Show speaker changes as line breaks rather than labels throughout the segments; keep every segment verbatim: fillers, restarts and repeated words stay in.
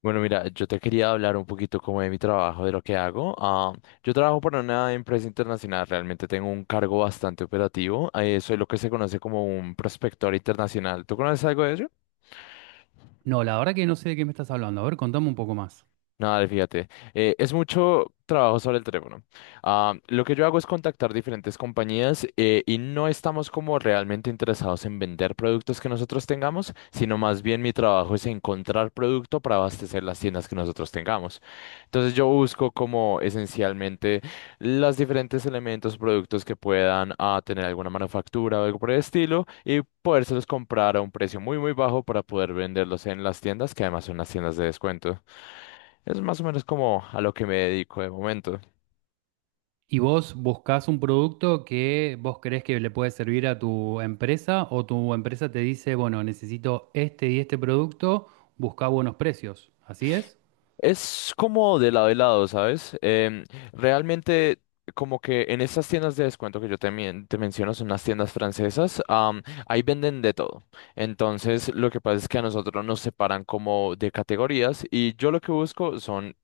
Bueno, mira, yo te quería hablar un poquito como de mi trabajo, de lo que hago. Ah, yo trabajo para una empresa internacional, realmente tengo un cargo bastante operativo. Eh, soy lo que se conoce como un prospector internacional. ¿Tú conoces algo de ello?
No, la verdad que no sé de qué me estás hablando. A ver, contame un poco más.
Nada, fíjate, eh, es mucho trabajo sobre el teléfono. Ah, lo que yo hago es contactar diferentes compañías eh, y no estamos como realmente interesados en vender productos que nosotros tengamos, sino más bien mi trabajo es encontrar producto para abastecer las tiendas que nosotros tengamos. Entonces yo busco como esencialmente los diferentes elementos, productos que puedan ah, tener alguna manufactura o algo por el estilo y podérselos comprar a un precio muy muy bajo para poder venderlos en las tiendas, que además son las tiendas de descuento. Es más o menos como a lo que me dedico de momento.
¿Y vos buscás un producto que vos crees que le puede servir a tu empresa o tu empresa te dice, bueno, necesito este y este producto, busca buenos precios? ¿Así es?
Es como de lado y lado, ¿sabes? Em, realmente, como que en estas tiendas de descuento que yo te, mien- te menciono, son unas tiendas francesas, am, ahí venden de todo. Entonces, lo que pasa es que a nosotros nos separan como de categorías y yo lo que busco son,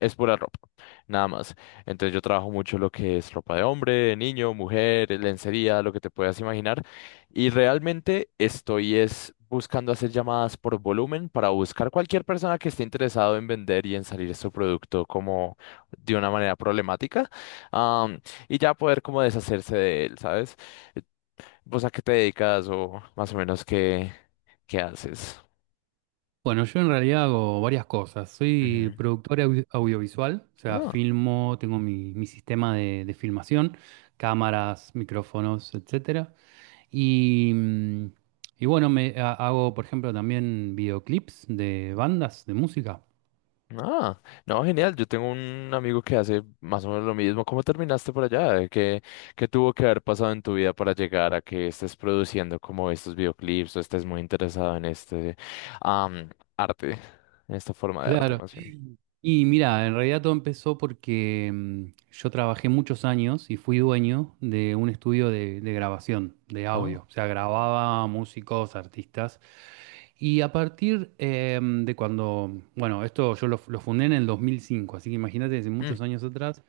es pura ropa, nada más. Entonces yo trabajo mucho lo que es ropa de hombre, de niño, mujer, lencería, lo que te puedas imaginar. Y realmente estoy es buscando hacer llamadas por volumen para buscar cualquier persona que esté interesado en vender y en salir su producto como de una manera problemática, am, y ya poder como deshacerse de él, ¿sabes? ¿Vos a qué te dedicas o más o menos qué, qué haces?
Bueno, yo en realidad hago varias cosas. Soy
Ujú.
productor audio- audiovisual, o sea, filmo, tengo mi, mi sistema de, de filmación, cámaras, micrófonos, etcétera. Y, mm, y bueno, me ha- hago, por ejemplo, también videoclips de bandas, de música.
Ah, no, genial. Yo tengo un amigo que hace más o menos lo mismo. ¿Cómo terminaste por allá? ¿Qué, qué tuvo que haber pasado en tu vida para llegar a que estés produciendo como estos videoclips o estés muy interesado en este am, arte, en esta forma de arte
Claro.
más bien?
Y mira, en realidad todo empezó porque mm, yo trabajé muchos años y fui dueño de un estudio de, de grabación, de
Ah,
audio. O sea, grababa músicos, artistas. Y a partir em, de cuando, bueno, esto yo lo, lo fundé en el dos mil cinco, así que imagínate, desde
mm,
muchos años atrás,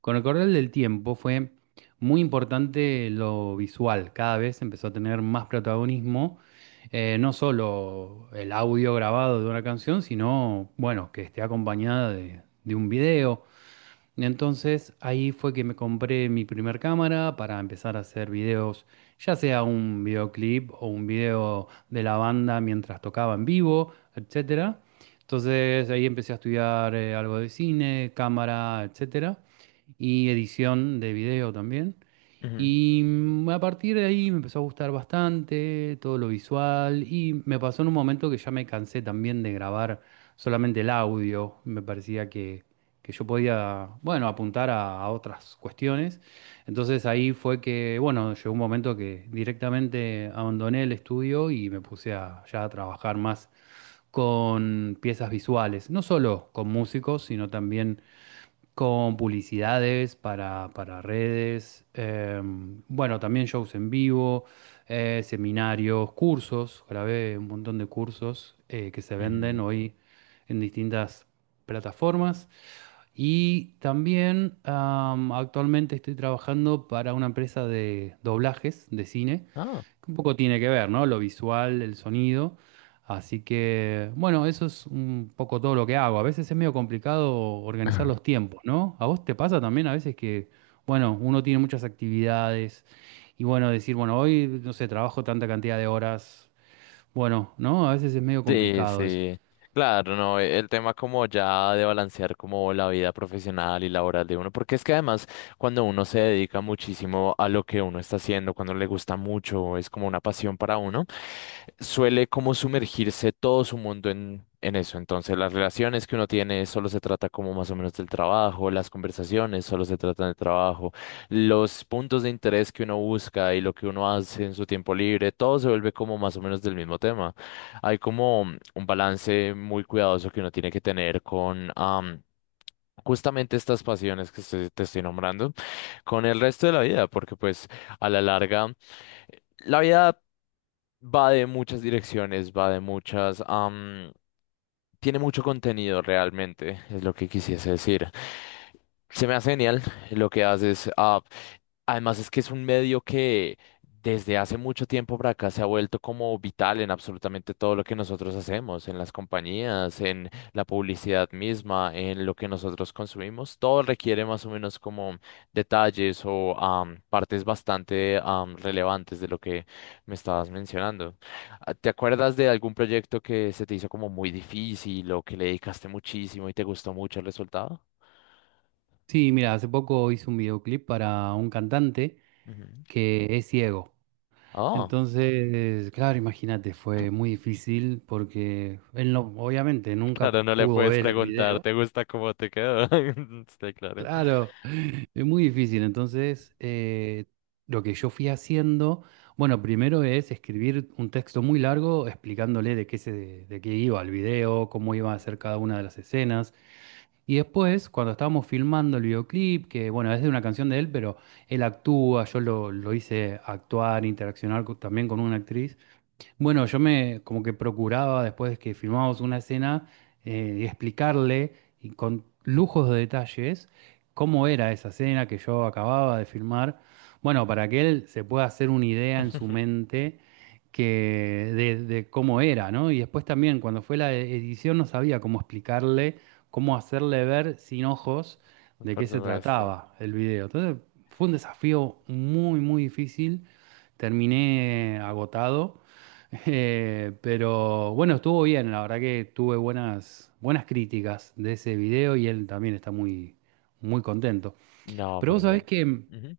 con el correr del tiempo fue muy importante lo visual. Cada vez empezó a tener más protagonismo eh, no solo el audio grabado de una canción, sino, bueno, que esté acompañada de, de un video. Entonces ahí fue que me compré mi primer cámara para empezar a hacer videos, ya sea un videoclip o un video de la banda mientras tocaba en vivo, etcétera. Entonces ahí empecé a estudiar eh, algo de cine, cámara, etcétera, y edición de video también.
ujú,
Y mm, a partir de ahí me empezó a gustar bastante todo lo visual y me pasó en un momento que ya me cansé también de grabar solamente el audio, me parecía que que yo podía, bueno, apuntar a, a otras cuestiones. Entonces ahí fue que, bueno, llegó un momento que directamente abandoné el estudio y me puse a, ya a trabajar más con piezas visuales, no solo con músicos, sino también con publicidades para, para redes, eh, bueno, también shows en vivo, eh, seminarios, cursos, grabé un montón de cursos eh, que se venden
ujú.
hoy en distintas plataformas. Y también am, actualmente estoy trabajando para una empresa de doblajes de cine,
Ah.
que un poco tiene que ver, ¿no? Lo visual, el sonido. Así que, bueno, eso es un poco todo lo que hago. A veces es medio complicado organizar los tiempos, ¿no? ¿A vos te pasa también a veces que, bueno, uno tiene muchas actividades y, bueno, decir, bueno, hoy, no sé, trabajo tanta cantidad de horas. Bueno, ¿no? A veces es medio
Sí,
complicado eso.
sí. Claro, no, e- el tema como ya de balancear como la vida profesional y laboral de uno, porque es que además cuando uno se dedica muchísimo a lo que uno está haciendo, cuando le gusta mucho, es como una pasión para uno, suele como sumergirse todo su mundo en, en eso. Entonces, las relaciones que uno tiene solo se trata como más o menos del trabajo, las conversaciones solo se tratan del trabajo, los puntos de interés que uno busca y lo que uno hace en su tiempo libre, todo se vuelve como más o menos del mismo tema. Hay como un balance muy cuidadoso que uno tiene que tener con am, justamente estas pasiones que se- te estoy nombrando, con el resto de la vida, porque pues a la larga la vida va de muchas direcciones, va de muchas, am, tiene mucho contenido realmente, es lo que quisiese decir. Se me hace genial lo que haces. Ah, además es que es un medio que desde hace mucho tiempo para acá se ha vuelto como vital en absolutamente todo lo que nosotros hacemos, en las compañías, en la publicidad misma, en lo que nosotros consumimos. Todo requiere más o menos como detalles o am, partes bastante am, relevantes de lo que me estabas mencionando. Ah, ¿Te acuerdas de algún proyecto que se te hizo como muy difícil o que le dedicaste muchísimo y te gustó mucho el resultado?
Sí, mira, hace poco hice un videoclip para un cantante
Ujú.
que es ciego.
Oh,
Entonces, claro, imagínate, fue muy difícil porque él no, obviamente nunca
claro, no le
pudo
puedes
ver el
preguntar,
video.
¿te gusta cómo te quedó? Sí, claro.
Claro, es muy difícil. Entonces, eh, lo que yo fui haciendo, bueno, primero es escribir un texto muy largo explicándole de qué se, de qué iba el video, cómo iba a ser cada una de las escenas. Y después, cuando estábamos filmando el videoclip, que bueno, es de una canción de él, pero él actúa, yo lo, lo hice actuar, interaccionar co- también con una actriz. Bueno, yo me como que procuraba después de que filmábamos una escena eh, explicarle y con lujos de detalles cómo era esa escena que yo acababa de filmar. Bueno, para que él se pueda hacer una idea en su mente que de, de cómo era, ¿no? Y después también cuando fue la edición no sabía cómo explicarle, cómo hacerle ver sin ojos de
Por
qué se
supuesto.
trataba el video. Entonces fue un desafío muy, muy difícil. Terminé agotado. Eh, pero bueno, estuvo bien, la verdad que tuve buenas, buenas críticas de ese video y él también está muy, muy contento.
No,
Pero vos sabés
perfecto.
que
Ujú.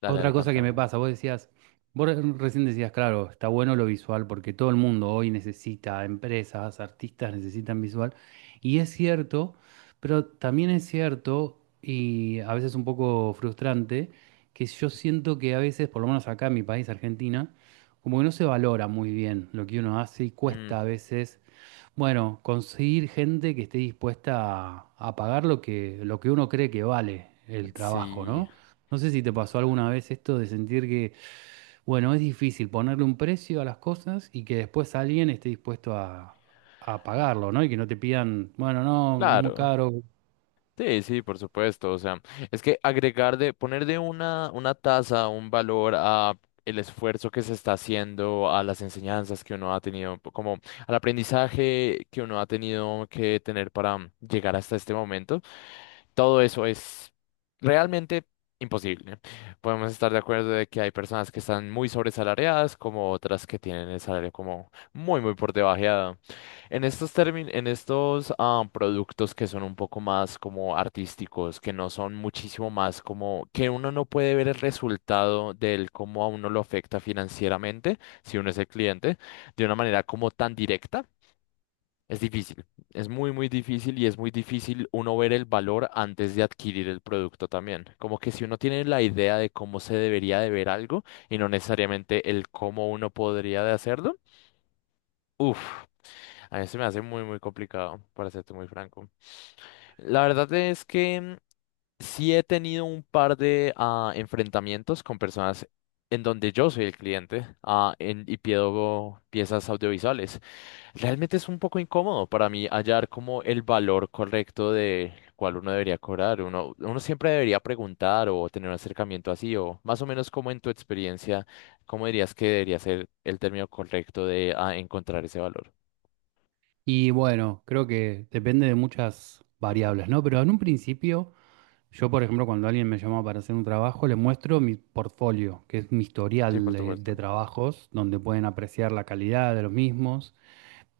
Dale, dale,
otra cosa que me
contame.
pasa, vos decías, vos re- recién decías, claro, está bueno lo visual porque todo el mundo hoy necesita, empresas, artistas necesitan visual, y es cierto, pero también es cierto, y a veces un poco frustrante, que yo siento que a veces, por lo menos acá en mi país, Argentina, como que no se valora muy bien lo que uno hace y
Mm,
cuesta a veces bueno, conseguir gente que esté dispuesta a, a pagar lo que, lo que uno cree que vale el trabajo,
sí,
¿no? No sé si te pasó alguna vez esto de sentir que, bueno, es difícil ponerle un precio a las cosas y que después alguien esté dispuesto a, a pagarlo, ¿no? Y que no te pidan, bueno, no, no es muy
claro.
caro.
Sí, sí, por supuesto. O sea, es que agregar de, poner de una, una tasa, un valor a el esfuerzo que se está haciendo, a las enseñanzas que uno ha tenido, po- como al aprendizaje que uno ha tenido que tener para mm, llegar hasta este momento, todo eso es realmente imposible. Podemos estar de acuerdo de que hay personas que están muy sobresalariadas, como otras que tienen el salario como muy, muy por debajeado. En estos términos, en estos ah, productos que son un poco más como artísticos, que no son muchísimo más como que uno no puede ver el resultado del cómo a uno lo afecta financieramente, si uno es el cliente, de una manera como tan directa, es difícil. Es muy, muy difícil y es muy difícil uno ver el valor antes de adquirir el producto también. Como que si uno tiene la idea de cómo se debería de ver algo y no necesariamente el cómo uno podría de hacerlo, uff. A mí se me hace muy, muy complicado, para serte muy franco. La verdad es que mm, sí he tenido un par de ah, enfrentamientos con personas en donde yo soy el cliente ah, en- y pido piezas audiovisuales. Realmente es un poco incómodo para mí hallar como el valor correcto de cuál uno debería cobrar. Uno, uno siempre debería preguntar o tener un acercamiento así, o más o menos como en tu experiencia, ¿cómo dirías que debería ser el término correcto de ah, encontrar ese valor?
Y bueno, creo que depende de muchas
Ujú.
variables, ¿no? Pero en un principio. Yo, por ejemplo, cuando alguien me llama para hacer un trabajo, le muestro mi portfolio, que es mi
Sí,
historial
por
de, de
supuesto.
trabajos, donde pueden apreciar la calidad de los mismos,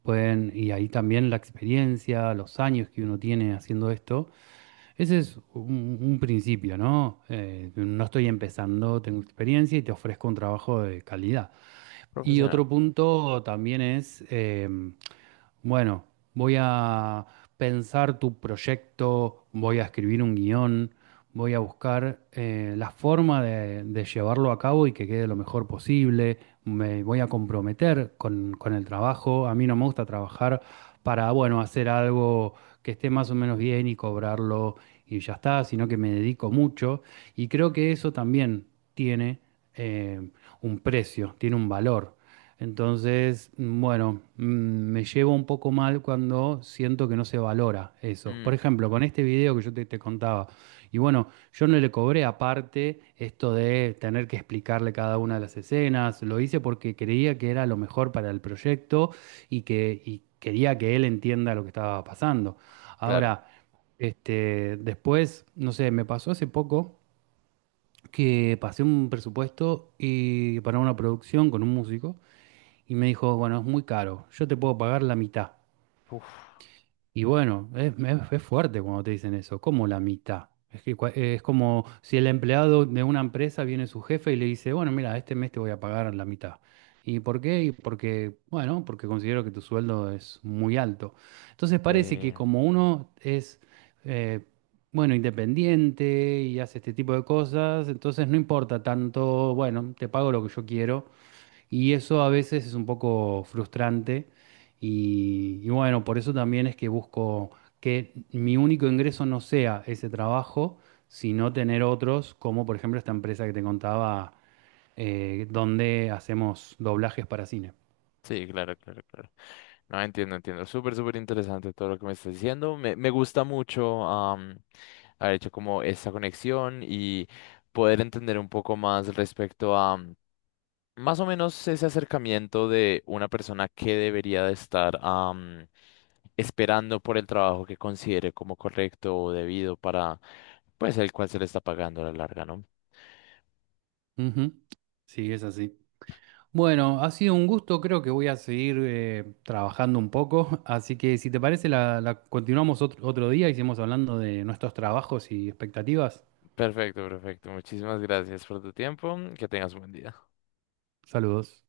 pueden, y ahí también la experiencia, los años que uno tiene haciendo esto. Ese es un, un principio, ¿no? Eh, no estoy
Ujú.
empezando, tengo experiencia y te ofrezco un trabajo de calidad. Y
Profesional.
otro punto también es, em, bueno, voy a pensar tu proyecto, voy a escribir un guión, voy a buscar eh, la forma de, de llevarlo a cabo y que quede lo mejor posible, me voy a comprometer con, con el trabajo. A mí no me gusta trabajar para, bueno, hacer algo que esté más o menos bien y cobrarlo y ya está, sino que me dedico mucho. Y creo que eso también tiene em, un precio, tiene un valor. Entonces, bueno, mm, me llevo un poco mal cuando siento que no se valora eso. Por
Mm,
ejemplo, con este video que yo te, te contaba, y bueno, yo no le cobré aparte esto de tener que explicarle cada una de las escenas, lo hice porque creía que era lo mejor para el proyecto y que y quería que él entienda lo que estaba pasando.
claro.
Ahora, este, después, no sé, me pasó hace poco que pasé un presupuesto y para una producción con un músico y me dijo, bueno, es muy caro, yo te puedo pagar la mitad.
Uf,
Y bueno, es, es- es fuerte cuando te dicen eso, como la mitad. Es que cua- eh, es como si el empleado de una empresa viene su jefe y le dice, bueno, mira, este mes te voy a pagar la mitad. ¿Y por qué? Y porque, bueno, porque considero que tu sueldo es muy alto. Entonces parece que
eh,
como uno es, eh, bueno, independiente y hace este tipo de cosas, entonces no importa tanto, bueno, te pago lo que yo quiero. Y eso a veces es un poco frustrante y, y bueno, por eso también es que busco que mi único ingreso no sea ese trabajo, sino tener otros, como por ejemplo esta empresa que te contaba, eh, donde hacemos doblajes para cine.
sí, claro, claro, claro. No, entiendo, entiendo. Súper, súper interesante todo lo que me estás diciendo. Me, me gusta mucho am, haber hecho como esta conexión y poder entender un poco más respecto a mm, más o menos ese acercamiento de una persona que debería de estar am, esperando por el trabajo que considere como correcto o debido para pues el cual se le está pagando a la larga, ¿no?
Ujú. Sí, es así. Bueno, ha sido un gusto, creo que voy a seguir eh, trabajando un poco, así que si te parece, la, la continuamos otro, otro día y seguimos hablando de nuestros trabajos y expectativas.
Perfecto, perfecto. Muchísimas gracias por tu tiempo. Que tengas un buen día.
Saludos.